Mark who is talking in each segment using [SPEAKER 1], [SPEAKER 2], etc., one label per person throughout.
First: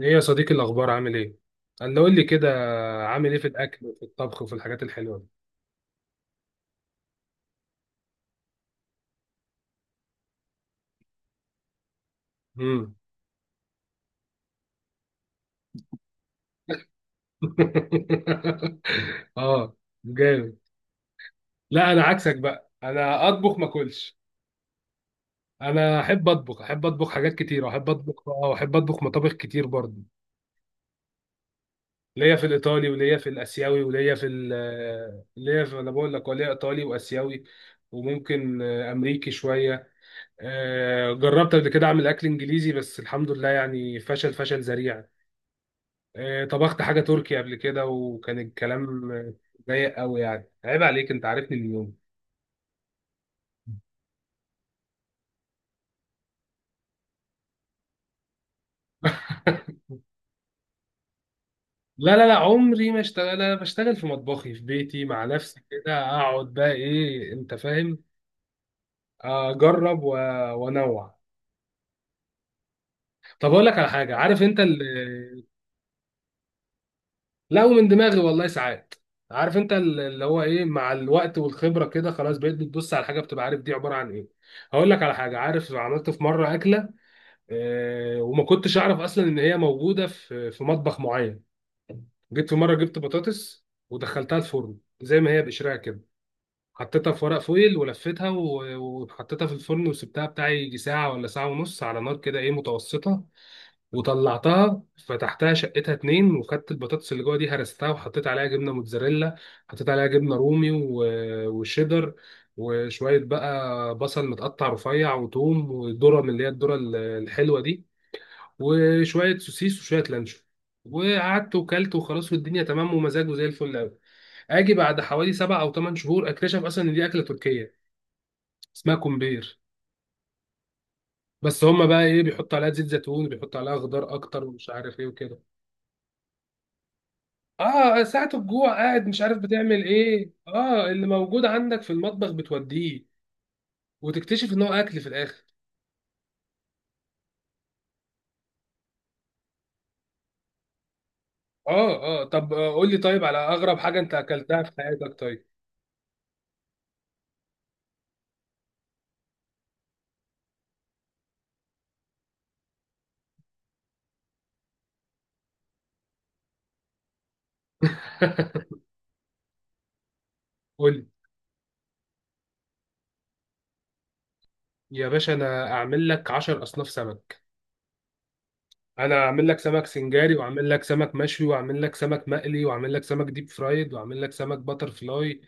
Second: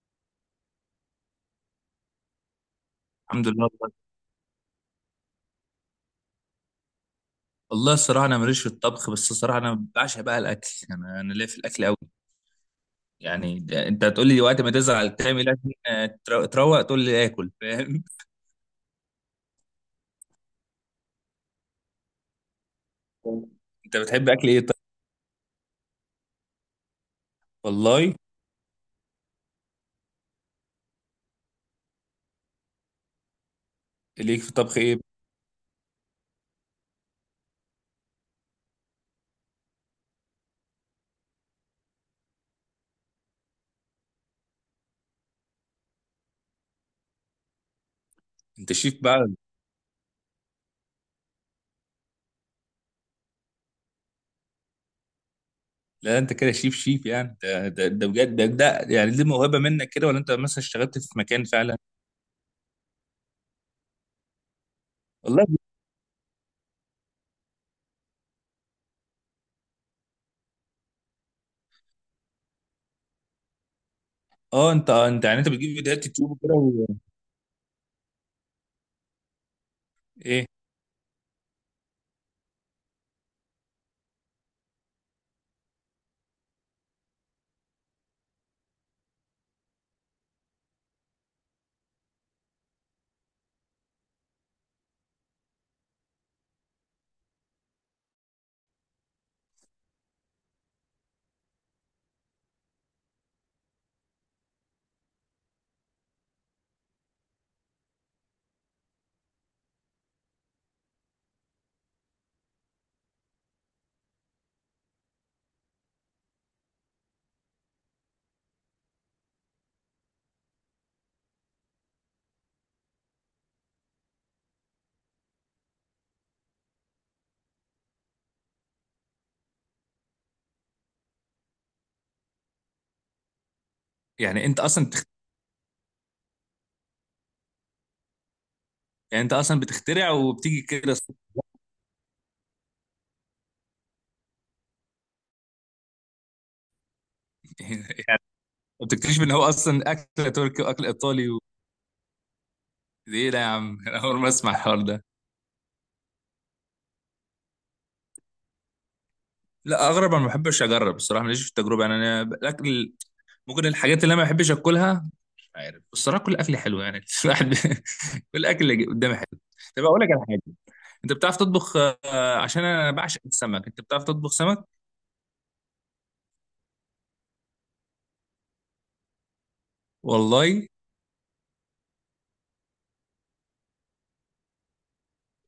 [SPEAKER 1] ايه يا صديقي، الاخبار؟ عامل ايه؟ قال له قول لي كده. عامل ايه
[SPEAKER 2] الحمد
[SPEAKER 1] في
[SPEAKER 2] لله
[SPEAKER 1] الاكل وفي
[SPEAKER 2] والله.
[SPEAKER 1] الطبخ وفي الحاجات الحلوه دي؟
[SPEAKER 2] والله الصراحه انا ماليش في الطبخ، بس الصراحه انا بعشق بقى الاكل، انا ليا في الاكل قوي.
[SPEAKER 1] امم.
[SPEAKER 2] يعني انت هتقول لي وقت ما تزعل تعمل اكل، تروق تقول لي اكل، فاهم؟
[SPEAKER 1] اه، جامد. لا، انا عكسك بقى، انا اطبخ ما
[SPEAKER 2] انت
[SPEAKER 1] اكلش.
[SPEAKER 2] بتحب اكل ايه طيب؟
[SPEAKER 1] انا احب اطبخ، احب اطبخ حاجات كتير، احب
[SPEAKER 2] والله
[SPEAKER 1] اطبخ اه، احب اطبخ مطابخ كتير برضه. ليا في الايطالي وليا في الاسيوي وليا في
[SPEAKER 2] ليك في الطبخ ايه؟
[SPEAKER 1] ليا في، انا بقول لك، وليا ايطالي واسيوي. وممكن امريكي شويه. جربت قبل كده اعمل اكل انجليزي، بس الحمد لله يعني فشل فشل ذريع. طبخت حاجة تركي قبل كده، وكان
[SPEAKER 2] انت شيف
[SPEAKER 1] الكلام
[SPEAKER 2] بقى؟
[SPEAKER 1] ضيق قوي، يعني عيب عليك، انت عارفني من يوم.
[SPEAKER 2] لا انت كده شيف، يعني ده بجد، ده يعني دي موهبه منك كده، ولا انت مثلا اشتغلت في مكان فعلا؟
[SPEAKER 1] لا لا لا، عمري ما اشتغل، انا بشتغل في مطبخي في بيتي مع
[SPEAKER 2] والله.
[SPEAKER 1] نفسي، كده اقعد بقى، ايه انت فاهم؟ اجرب وانوع. طب اقول لك على حاجة، عارف انت
[SPEAKER 2] اه، انت يعني انت بتجيب فيديوهات يوتيوب وكده
[SPEAKER 1] لا، ومن دماغي والله ساعات. عارف انت اللي هو
[SPEAKER 2] ايه؟
[SPEAKER 1] ايه، مع الوقت والخبرة كده خلاص بقيت بتبص على حاجة بتبقى عارف دي عبارة عن ايه. هقول لك على حاجة، عارف عملت في مرة أكلة، وما كنتش اعرف اصلا ان هي موجوده في مطبخ معين. جيت في مره جبت بطاطس ودخلتها الفرن زي ما هي بقشرها كده، حطيتها في ورق فويل ولفيتها وحطيتها في الفرن وسبتها بتاع يجي ساعه ولا ساعه ونص على نار كده ايه متوسطه. وطلعتها، فتحتها، شقتها اتنين، وخدت البطاطس اللي جوه دي، هرستها وحطيت عليها جبنه موتزاريلا، حطيت عليها جبنه رومي وشيدر، وشويه بقى بصل متقطع رفيع وتوم وذره من اللي هي الذره الحلوه دي، وشويه سوسيس وشويه لانشون. وقعدت وكلت وخلاص، والدنيا تمام ومزاجه زي الفل قوي. اجي بعد حوالي سبع او ثمان شهور اكتشف اصلا ان دي اكله تركيه، اسمها كومبير. بس هما بقى ايه، بيحطوا عليها زيت زيتون، بيحطوا عليها خضار اكتر
[SPEAKER 2] يعني انت
[SPEAKER 1] ومش
[SPEAKER 2] اصلا
[SPEAKER 1] عارف ايه وكده. اه، ساعة الجوع قاعد مش
[SPEAKER 2] يعني انت
[SPEAKER 1] عارف
[SPEAKER 2] اصلا
[SPEAKER 1] بتعمل
[SPEAKER 2] بتخترع
[SPEAKER 1] ايه،
[SPEAKER 2] وبتيجي
[SPEAKER 1] اه،
[SPEAKER 2] كده
[SPEAKER 1] اللي
[SPEAKER 2] الصدفة.
[SPEAKER 1] موجود عندك في المطبخ بتوديه، وتكتشف ان هو اكل في الاخر.
[SPEAKER 2] ما بتكتشف ان هو اصلا اكل تركي واكل ايطالي
[SPEAKER 1] اه اه، طب قول لي
[SPEAKER 2] ده
[SPEAKER 1] طيب،
[SPEAKER 2] ايه
[SPEAKER 1] على
[SPEAKER 2] ده يا
[SPEAKER 1] اغرب
[SPEAKER 2] عم؟
[SPEAKER 1] حاجة
[SPEAKER 2] انا
[SPEAKER 1] انت
[SPEAKER 2] اول ما اسمع
[SPEAKER 1] اكلتها في
[SPEAKER 2] الحوار ده.
[SPEAKER 1] حياتك؟ طيب.
[SPEAKER 2] لا، اغرب انا ما بحبش اجرب الصراحه، ماليش في التجربه يعني انا الاكل ممكن الحاجات اللي انا ما بحبش اكلها. مش عارف الصراحه، كل اكل حلو يعني. الواحد كل اكل اللي قدامي حلو. طب اقول لك على حاجه،
[SPEAKER 1] قول لي.
[SPEAKER 2] انت بتعرف تطبخ؟ عشان انا بعشق السمك، انت بتعرف تطبخ سمك؟
[SPEAKER 1] يا باشا، انا اعمل لك 10 اصناف سمك. انا اعمل لك سمك سنجاري،
[SPEAKER 2] والله.
[SPEAKER 1] واعمل لك سمك مشوي، واعمل لك سمك مقلي، واعمل لك سمك ديب فرايد، واعمل لك سمك باتر فلاي،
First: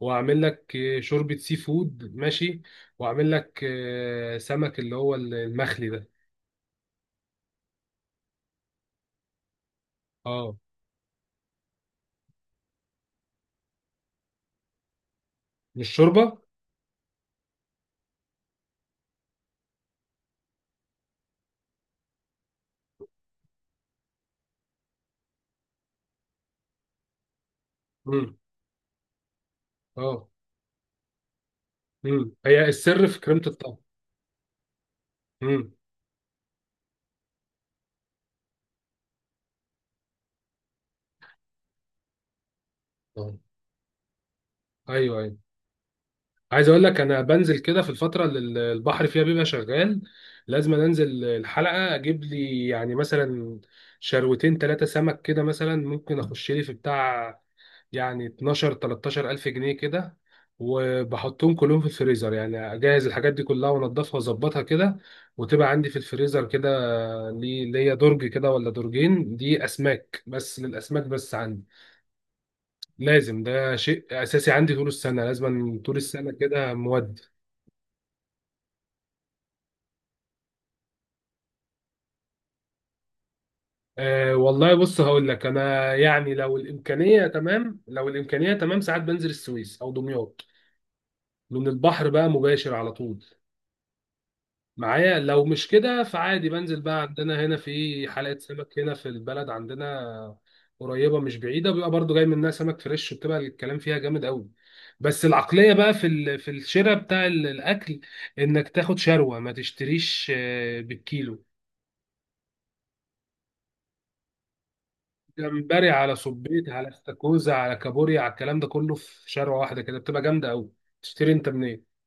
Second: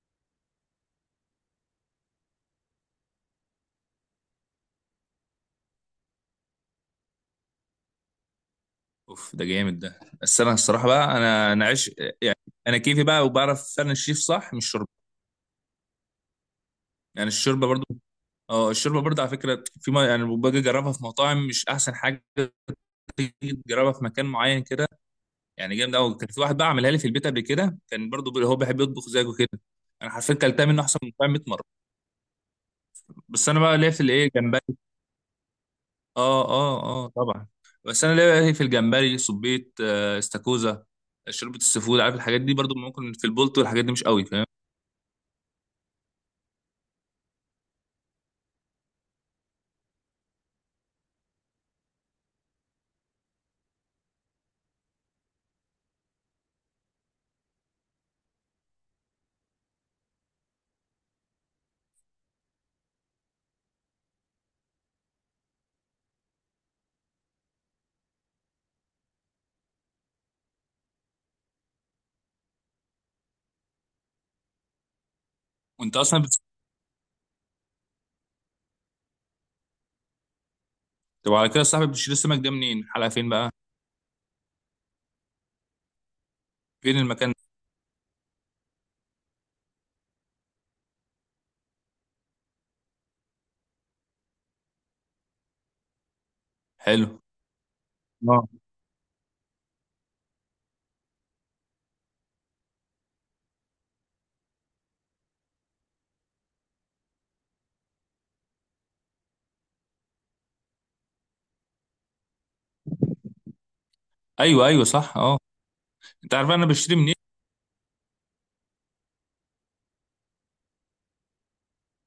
[SPEAKER 1] واعمل لك شوربة سي فود، ماشي. واعمل لك سمك اللي هو المخلي ده.
[SPEAKER 2] اوف ده جامد، ده السمك
[SPEAKER 1] اه.
[SPEAKER 2] الصراحه بقى، انا عش يعني. انا كيفي بقى، وبعرف فعلا الشيف صح. مش شوربه
[SPEAKER 1] مش شوربة.
[SPEAKER 2] يعني، الشوربه برضه. اه الشوربه برضه، على فكره، في ما يعني باجي اجربها في مطاعم مش احسن حاجه، تيجي تجربها في مكان معين كده، يعني جامد قوي. كان في واحد بقى عملها لي في البيت قبل كده، كان برضه
[SPEAKER 1] امم.
[SPEAKER 2] هو بيحب يطبخ زيك وكده. انا
[SPEAKER 1] اه.
[SPEAKER 2] حرفيا كلتها منه احسن من المطاعم 100 مره.
[SPEAKER 1] هي السر في كريمة
[SPEAKER 2] بس انا
[SPEAKER 1] الطهي.
[SPEAKER 2] بقى ليا في الايه، جمبري.
[SPEAKER 1] امم.
[SPEAKER 2] اه اه اه طبعا. بس انا ليا في الجمبري، صبيط، استاكوزا، شوربه السفود، عارف الحاجات دي. برضه ممكن في
[SPEAKER 1] اه.
[SPEAKER 2] البولت والحاجات دي مش قوي، فاهم؟
[SPEAKER 1] ايوه ايوه، عايز اقول لك، انا بنزل كده في الفتره اللي البحر فيها بيبقى شغال، لازم انزل الحلقه اجيب لي يعني مثلا شروتين ثلاثه سمك كده، مثلا ممكن اخش لي في بتاع يعني 12 13 الف جنيه كده، وبحطهم كلهم في الفريزر، يعني اجهز الحاجات دي كلها وانضفها واظبطها كده، وتبقى عندي في الفريزر كده. لي، ليا درج كده ولا درجين، دي اسماك بس، للاسماك بس عندي، لازم، ده شيء اساسي عندي طول السنه، لازم طول
[SPEAKER 2] وانت اصلا
[SPEAKER 1] السنه كده مودي.
[SPEAKER 2] طب على كده صاحبي، بتشيل السمك ده منين؟ الحلقه فين بقى؟
[SPEAKER 1] أه والله، بص هقول لك، انا يعني لو
[SPEAKER 2] فين
[SPEAKER 1] الامكانيه
[SPEAKER 2] المكان ده؟
[SPEAKER 1] تمام، لو الامكانيه تمام ساعات بنزل السويس او دمياط، لان البحر بقى مباشر على طول معايا. لو مش كده فعادي بنزل بقى
[SPEAKER 2] حلو.
[SPEAKER 1] عندنا هنا في حلقه
[SPEAKER 2] اه.
[SPEAKER 1] سمك هنا في البلد عندنا، قريبه مش بعيده، بيبقى برضو جاي منها سمك فريش، وبتبقى الكلام فيها جامد قوي. بس العقليه بقى في في الشراء بتاع الاكل، انك تاخد شروه ما تشتريش بالكيلو.
[SPEAKER 2] ايوه ايوه صح، اه.
[SPEAKER 1] جمبري على
[SPEAKER 2] انت عارف انا
[SPEAKER 1] صبيط على
[SPEAKER 2] بشتري منين؟
[SPEAKER 1] استاكوزا على كابوريا على الكلام ده كله في شارع واحده كده، بتبقى جامده قوي. تشتري انت منين؟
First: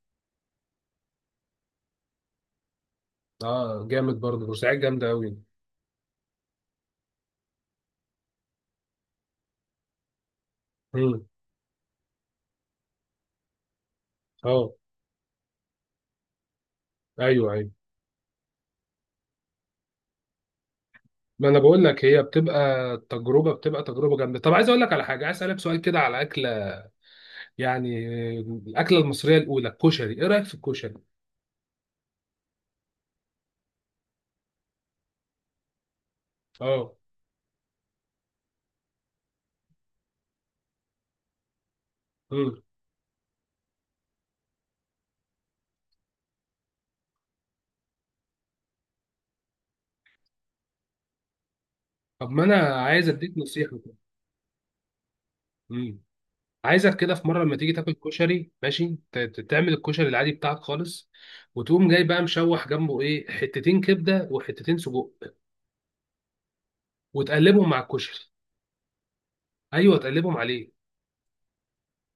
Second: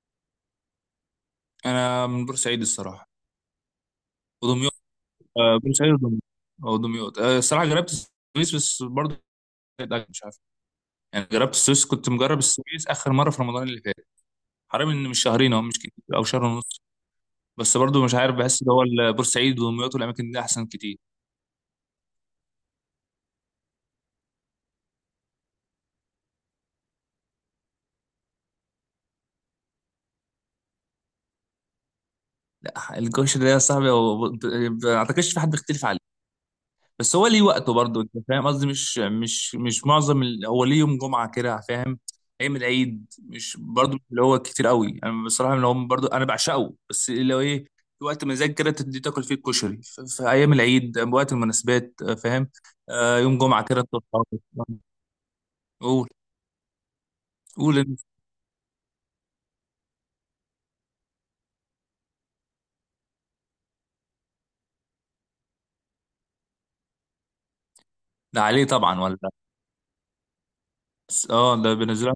[SPEAKER 2] انا من بورسعيد الصراحه،
[SPEAKER 1] اه، جامد برضه،
[SPEAKER 2] ودمياط.
[SPEAKER 1] بورسعيد جامده قوي.
[SPEAKER 2] بورسعيد ودمياط او دمياط. الصراحه جربت السويس بس برضه كانت أكل، مش عارف
[SPEAKER 1] امم.
[SPEAKER 2] يعني. جربت السويس، كنت مجرب السويس اخر مره في رمضان اللي فات.
[SPEAKER 1] اه.
[SPEAKER 2] حرام ان مش شهرين او مش كتير، او شهر ونص.
[SPEAKER 1] ايوه ايوه.
[SPEAKER 2] بس برضه مش عارف، بحس ان هو بورسعيد ودمياط والاماكن دي احسن كتير.
[SPEAKER 1] ما انا بقول لك، هي بتبقى تجربه، بتبقى تجربه جامده. طب عايز اقول لك على حاجه، عايز اسالك سؤال كده على اكله، يعني آه، الاكله المصريه الاولى الكشري، ايه رايك في الكشري؟
[SPEAKER 2] لا الكوش ده يا صاحبي، ما اعتقدش في حد بيختلف عليه.
[SPEAKER 1] اه.
[SPEAKER 2] بس هو ليه وقته برضه، انت فاهم قصدي؟ مش معظم هو ليه يوم جمعه كده، فاهم؟ ايام
[SPEAKER 1] امم.
[SPEAKER 2] العيد مش برضه اللي هو كتير قوي، انا بصراحه اللي هو برضه انا بعشقه، بس اللي هو ايه، في وقت مزاج كده تدي تاكل فيه الكشري، في ايام العيد، وقت المناسبات،
[SPEAKER 1] طب ما
[SPEAKER 2] فاهم؟
[SPEAKER 1] انا عايز
[SPEAKER 2] آه
[SPEAKER 1] اديك
[SPEAKER 2] يوم جمعه
[SPEAKER 1] نصيحه
[SPEAKER 2] كده
[SPEAKER 1] كده.
[SPEAKER 2] تطلع.
[SPEAKER 1] امم.
[SPEAKER 2] قول.
[SPEAKER 1] عايزك كده في مره لما تيجي
[SPEAKER 2] قول
[SPEAKER 1] تاكل
[SPEAKER 2] انت.
[SPEAKER 1] كشري ماشي، تعمل الكشري العادي بتاعك خالص، وتقوم جاي بقى مشوح جنبه ايه، حتتين كبده وحتتين سجق، وتقلبهم مع الكشري.
[SPEAKER 2] ده عليه طبعا ولا لا؟
[SPEAKER 1] ايوه تقلبهم عليه.
[SPEAKER 2] بس اه ده بينزلها،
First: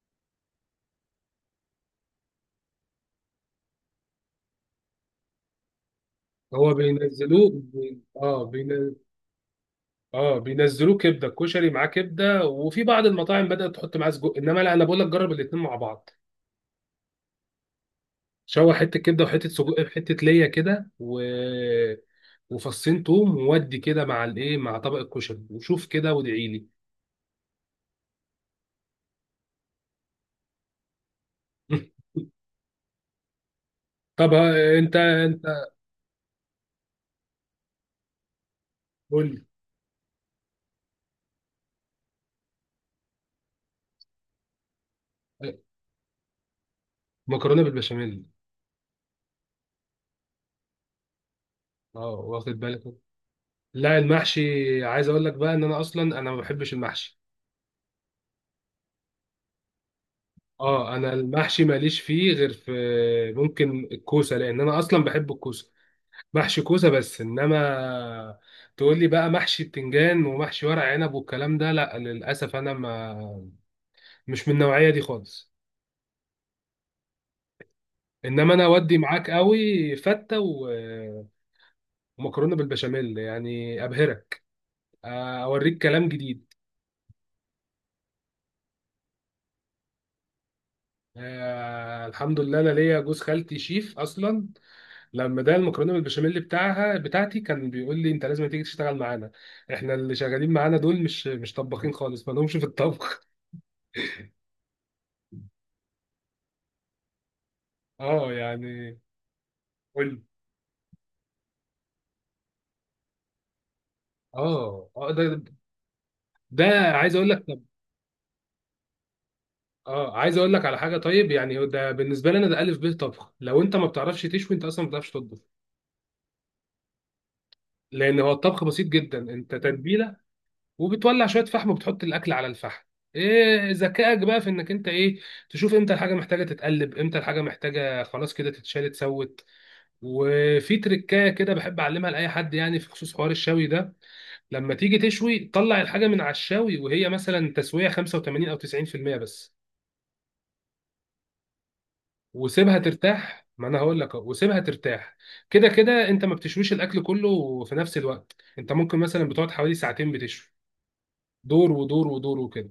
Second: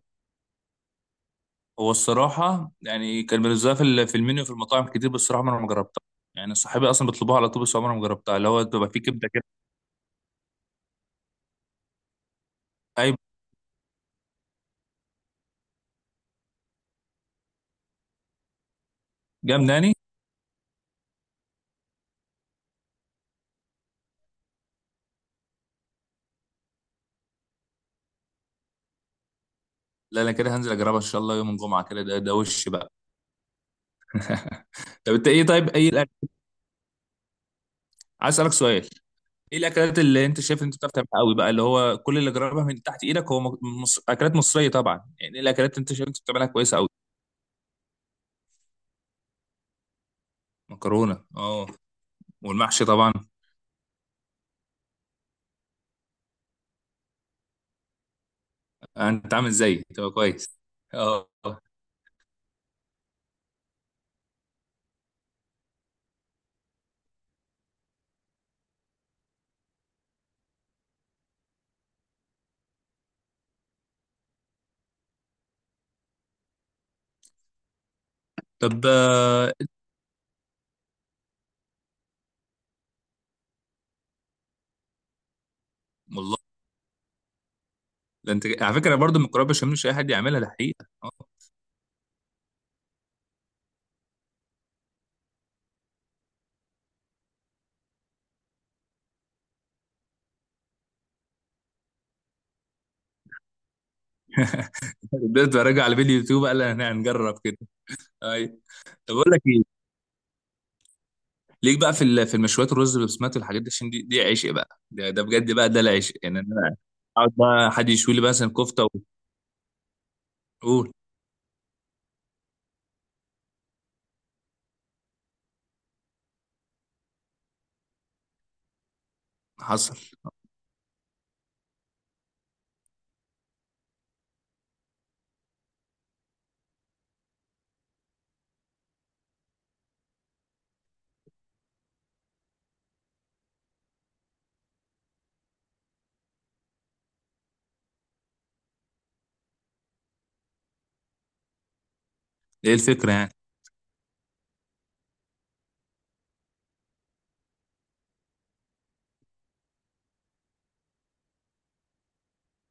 [SPEAKER 2] هو الصراحه يعني كان بينزلها في في المنيو في المطاعم كتير، بس الصراحه ما انا ما جربتها. يعني
[SPEAKER 1] هو
[SPEAKER 2] صحابي اصلا بيطلبوها
[SPEAKER 1] بينزلوه
[SPEAKER 2] على طول، بس عمري
[SPEAKER 1] بي...
[SPEAKER 2] ما جربتها،
[SPEAKER 1] اه
[SPEAKER 2] اللي هو بتبقى
[SPEAKER 1] بين...
[SPEAKER 2] فيه كبده
[SPEAKER 1] اه بينزلوه كبده، الكشري معاه كبده، وفي بعض
[SPEAKER 2] كده.
[SPEAKER 1] المطاعم بدات تحط معاه سجق. انما لا، انا بقول لك جرب الاثنين مع بعض، شوح حته كبده وحته سجق،
[SPEAKER 2] جمداني.
[SPEAKER 1] حته ليا كده وفصين توم وودي كده مع الايه، مع طبق الكشري، وشوف كده وادعي لي.
[SPEAKER 2] لا انا كده هنزل اجربها ان شاء الله يوم الجمعه كده. ده وش بقى؟
[SPEAKER 1] طب انت
[SPEAKER 2] طب انت
[SPEAKER 1] انت
[SPEAKER 2] ايه طيب، ايه الاكل؟ عايز اسالك سؤال،
[SPEAKER 1] قول
[SPEAKER 2] ايه الاكلات اللي انت شايف إن انت بتعرف تعملها قوي بقى، اللي هو كل اللي جربها من تحت ايدك، هو اكلات مصريه طبعا يعني، ايه
[SPEAKER 1] لي.
[SPEAKER 2] الاكلات اللي انت شايف إن انت بتعملها كويسه قوي؟
[SPEAKER 1] مكرونه بالبشاميل.
[SPEAKER 2] مكرونه، اه.
[SPEAKER 1] اه، واخد بالك.
[SPEAKER 2] والمحشي طبعا.
[SPEAKER 1] لا، المحشي، عايز اقول لك بقى ان انا اصلا، انا ما بحبش المحشي.
[SPEAKER 2] انت عامل زيي، تبقى كويس.
[SPEAKER 1] اه، انا
[SPEAKER 2] اه.
[SPEAKER 1] المحشي ماليش فيه غير في، ممكن الكوسه، لان انا اصلا بحب الكوسه، محشي كوسه بس. انما تقول لي بقى محشي بتنجان ومحشي ورق عنب والكلام ده، لا للاسف، انا ما، مش من النوعيه دي خالص. انما انا
[SPEAKER 2] طب
[SPEAKER 1] اودي معاك
[SPEAKER 2] آه.
[SPEAKER 1] قوي فته ومكرونه بالبشاميل، يعني ابهرك، اوريك كلام
[SPEAKER 2] والله.
[SPEAKER 1] جديد.
[SPEAKER 2] ده انت على فكره برضو المكرونه بشاميل مش اي حد يعملها، ده حقيقه، اه.
[SPEAKER 1] الحمد لله، انا ليا جوز خالتي شيف اصلا، لما ده المكرونه بالبشاميل بتاعها بتاعتي، كان بيقول لي انت لازم تيجي تشتغل معانا، احنا اللي شغالين معانا دول مش طباخين خالص، ما لهمش في الطبخ.
[SPEAKER 2] بدات اراجع على فيديو يوتيوب قال، انا هنجرب كده.
[SPEAKER 1] اه
[SPEAKER 2] اي.
[SPEAKER 1] يعني.
[SPEAKER 2] طب اقول لك إيه؟
[SPEAKER 1] قول لي.
[SPEAKER 2] ليك بقى في في المشويات الرز بالبسمات والحاجات دي، عشان دي عشق بقى،
[SPEAKER 1] اه اه،
[SPEAKER 2] ده
[SPEAKER 1] ده
[SPEAKER 2] بجد بقى ده العشق يعني.
[SPEAKER 1] ده
[SPEAKER 2] انا
[SPEAKER 1] عايز اقول
[SPEAKER 2] اقعد
[SPEAKER 1] لك، طب
[SPEAKER 2] بقى حد يشوي لي مثلا كفته.
[SPEAKER 1] اه، عايز اقول لك على
[SPEAKER 2] وقول.
[SPEAKER 1] حاجه طيب، يعني ده بالنسبه لي انا، ده الف ب طبخ، لو انت ما بتعرفش تشوي انت اصلا ما بتعرفش تطبخ. لان هو الطبخ بسيط جدا، انت
[SPEAKER 2] حصل.
[SPEAKER 1] تتبيله، وبتولع شويه فحم، وبتحط الاكل على الفحم. ايه ذكائك بقى في انك انت ايه، تشوف امتى الحاجه محتاجه تتقلب، امتى الحاجه محتاجه خلاص كده تتشال، اتسوت. وفي تركايه كده بحب اعلمها لاي حد يعني في خصوص حوار الشوي ده. لما تيجي تشوي، طلع الحاجه من على الشوي وهي مثلا تسويه 85 او 90% بس،
[SPEAKER 2] ايه
[SPEAKER 1] وسيبها
[SPEAKER 2] الفكره يعني؟
[SPEAKER 1] ترتاح. ما انا هقول لك أهو، وسيبها ترتاح. كده كده انت ما بتشويش الاكل كله في نفس الوقت، انت ممكن مثلا بتقعد حوالي ساعتين بتشوي، دور ودور ودور وكده.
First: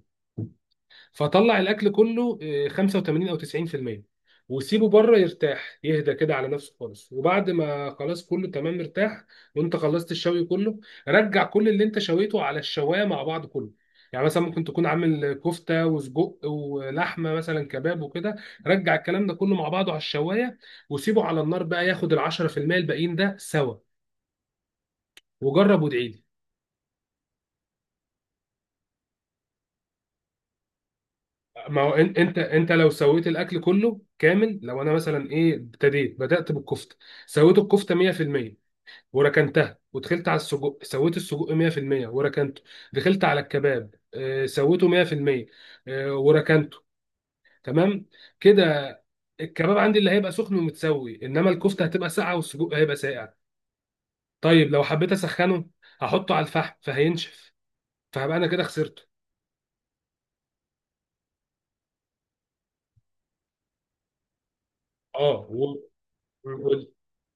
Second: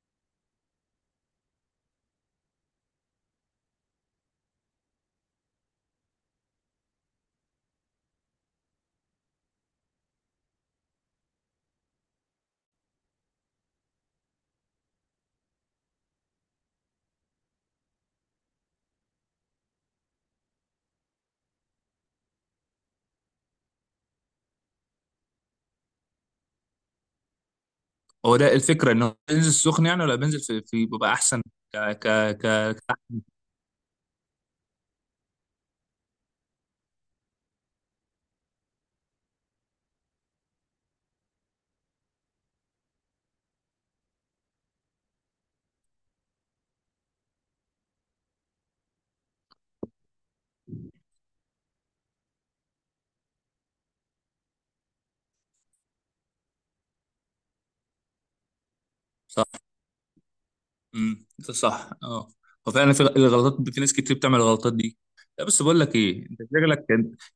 [SPEAKER 1] فطلع الاكل كله 85 او 90%، وسيبه بره يرتاح، يهدى كده على نفسه خالص. وبعد ما خلاص كله تمام مرتاح، وانت خلصت الشوي كله، رجع كل اللي انت شويته على الشوايه مع بعض كله. يعني مثلا ممكن تكون عامل كفته وسجق ولحمه مثلا كباب وكده، رجع الكلام ده كله مع بعضه على الشوايه، وسيبه على النار بقى ياخد ال 10% الباقيين ده سوا، وجرب وادعي.
[SPEAKER 2] هو ده الفكره ان هو بينزل سخن يعني، ولا بينزل في بيبقى احسن؟ ك
[SPEAKER 1] ما هو
[SPEAKER 2] ك
[SPEAKER 1] انت
[SPEAKER 2] ك
[SPEAKER 1] لو سويت الاكل كله كامل، لو انا مثلا ايه، بدات بالكفته، سويت الكفته 100% وركنتها، ودخلت على السجق سويت السجق 100% وركنته، دخلت على الكباب سويته 100%، وركنته. تمام كده. الكباب عندي اللي هيبقى سخن ومتسوي، انما الكفته هتبقى ساقعه والسجق هيبقى ساقع. طيب لو حبيت اسخنه، هحطه على الفحم فهينشف، فهبقى انا كده خسرته.
[SPEAKER 2] صح ده صح اه. وفعلا في الغلطات، في ناس كتير بتعمل الغلطات دي.
[SPEAKER 1] اه
[SPEAKER 2] لا بس
[SPEAKER 1] و...
[SPEAKER 2] بقول لك ايه، انت
[SPEAKER 1] و...
[SPEAKER 2] شكلك،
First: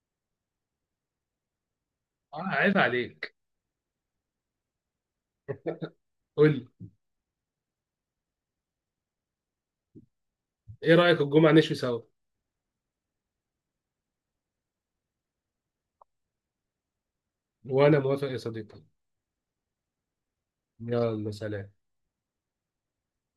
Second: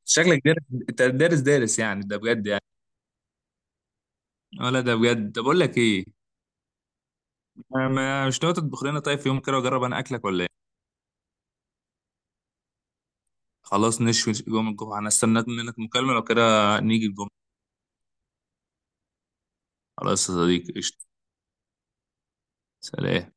[SPEAKER 2] شكلك دارس. انت دارس، يعني ده بجد
[SPEAKER 1] اه،
[SPEAKER 2] يعني،
[SPEAKER 1] عيب عليك.
[SPEAKER 2] ولا ده بجد؟ طب بقول لك ايه.
[SPEAKER 1] قول لي.
[SPEAKER 2] مش ناوي تطبخ لنا طيب في يوم كده، واجرب انا اكلك، ولا؟
[SPEAKER 1] ايه رايك الجمعه نشوي سوا؟
[SPEAKER 2] خلاص نشوي يوم الجمعة، أنا استنيت منك مكالمة لو كده. نيجي الجمعة.
[SPEAKER 1] وأنا موافق يا صديقي.
[SPEAKER 2] خلاص يا صديقي، قشطة.
[SPEAKER 1] يلا، سلام.
[SPEAKER 2] سلام.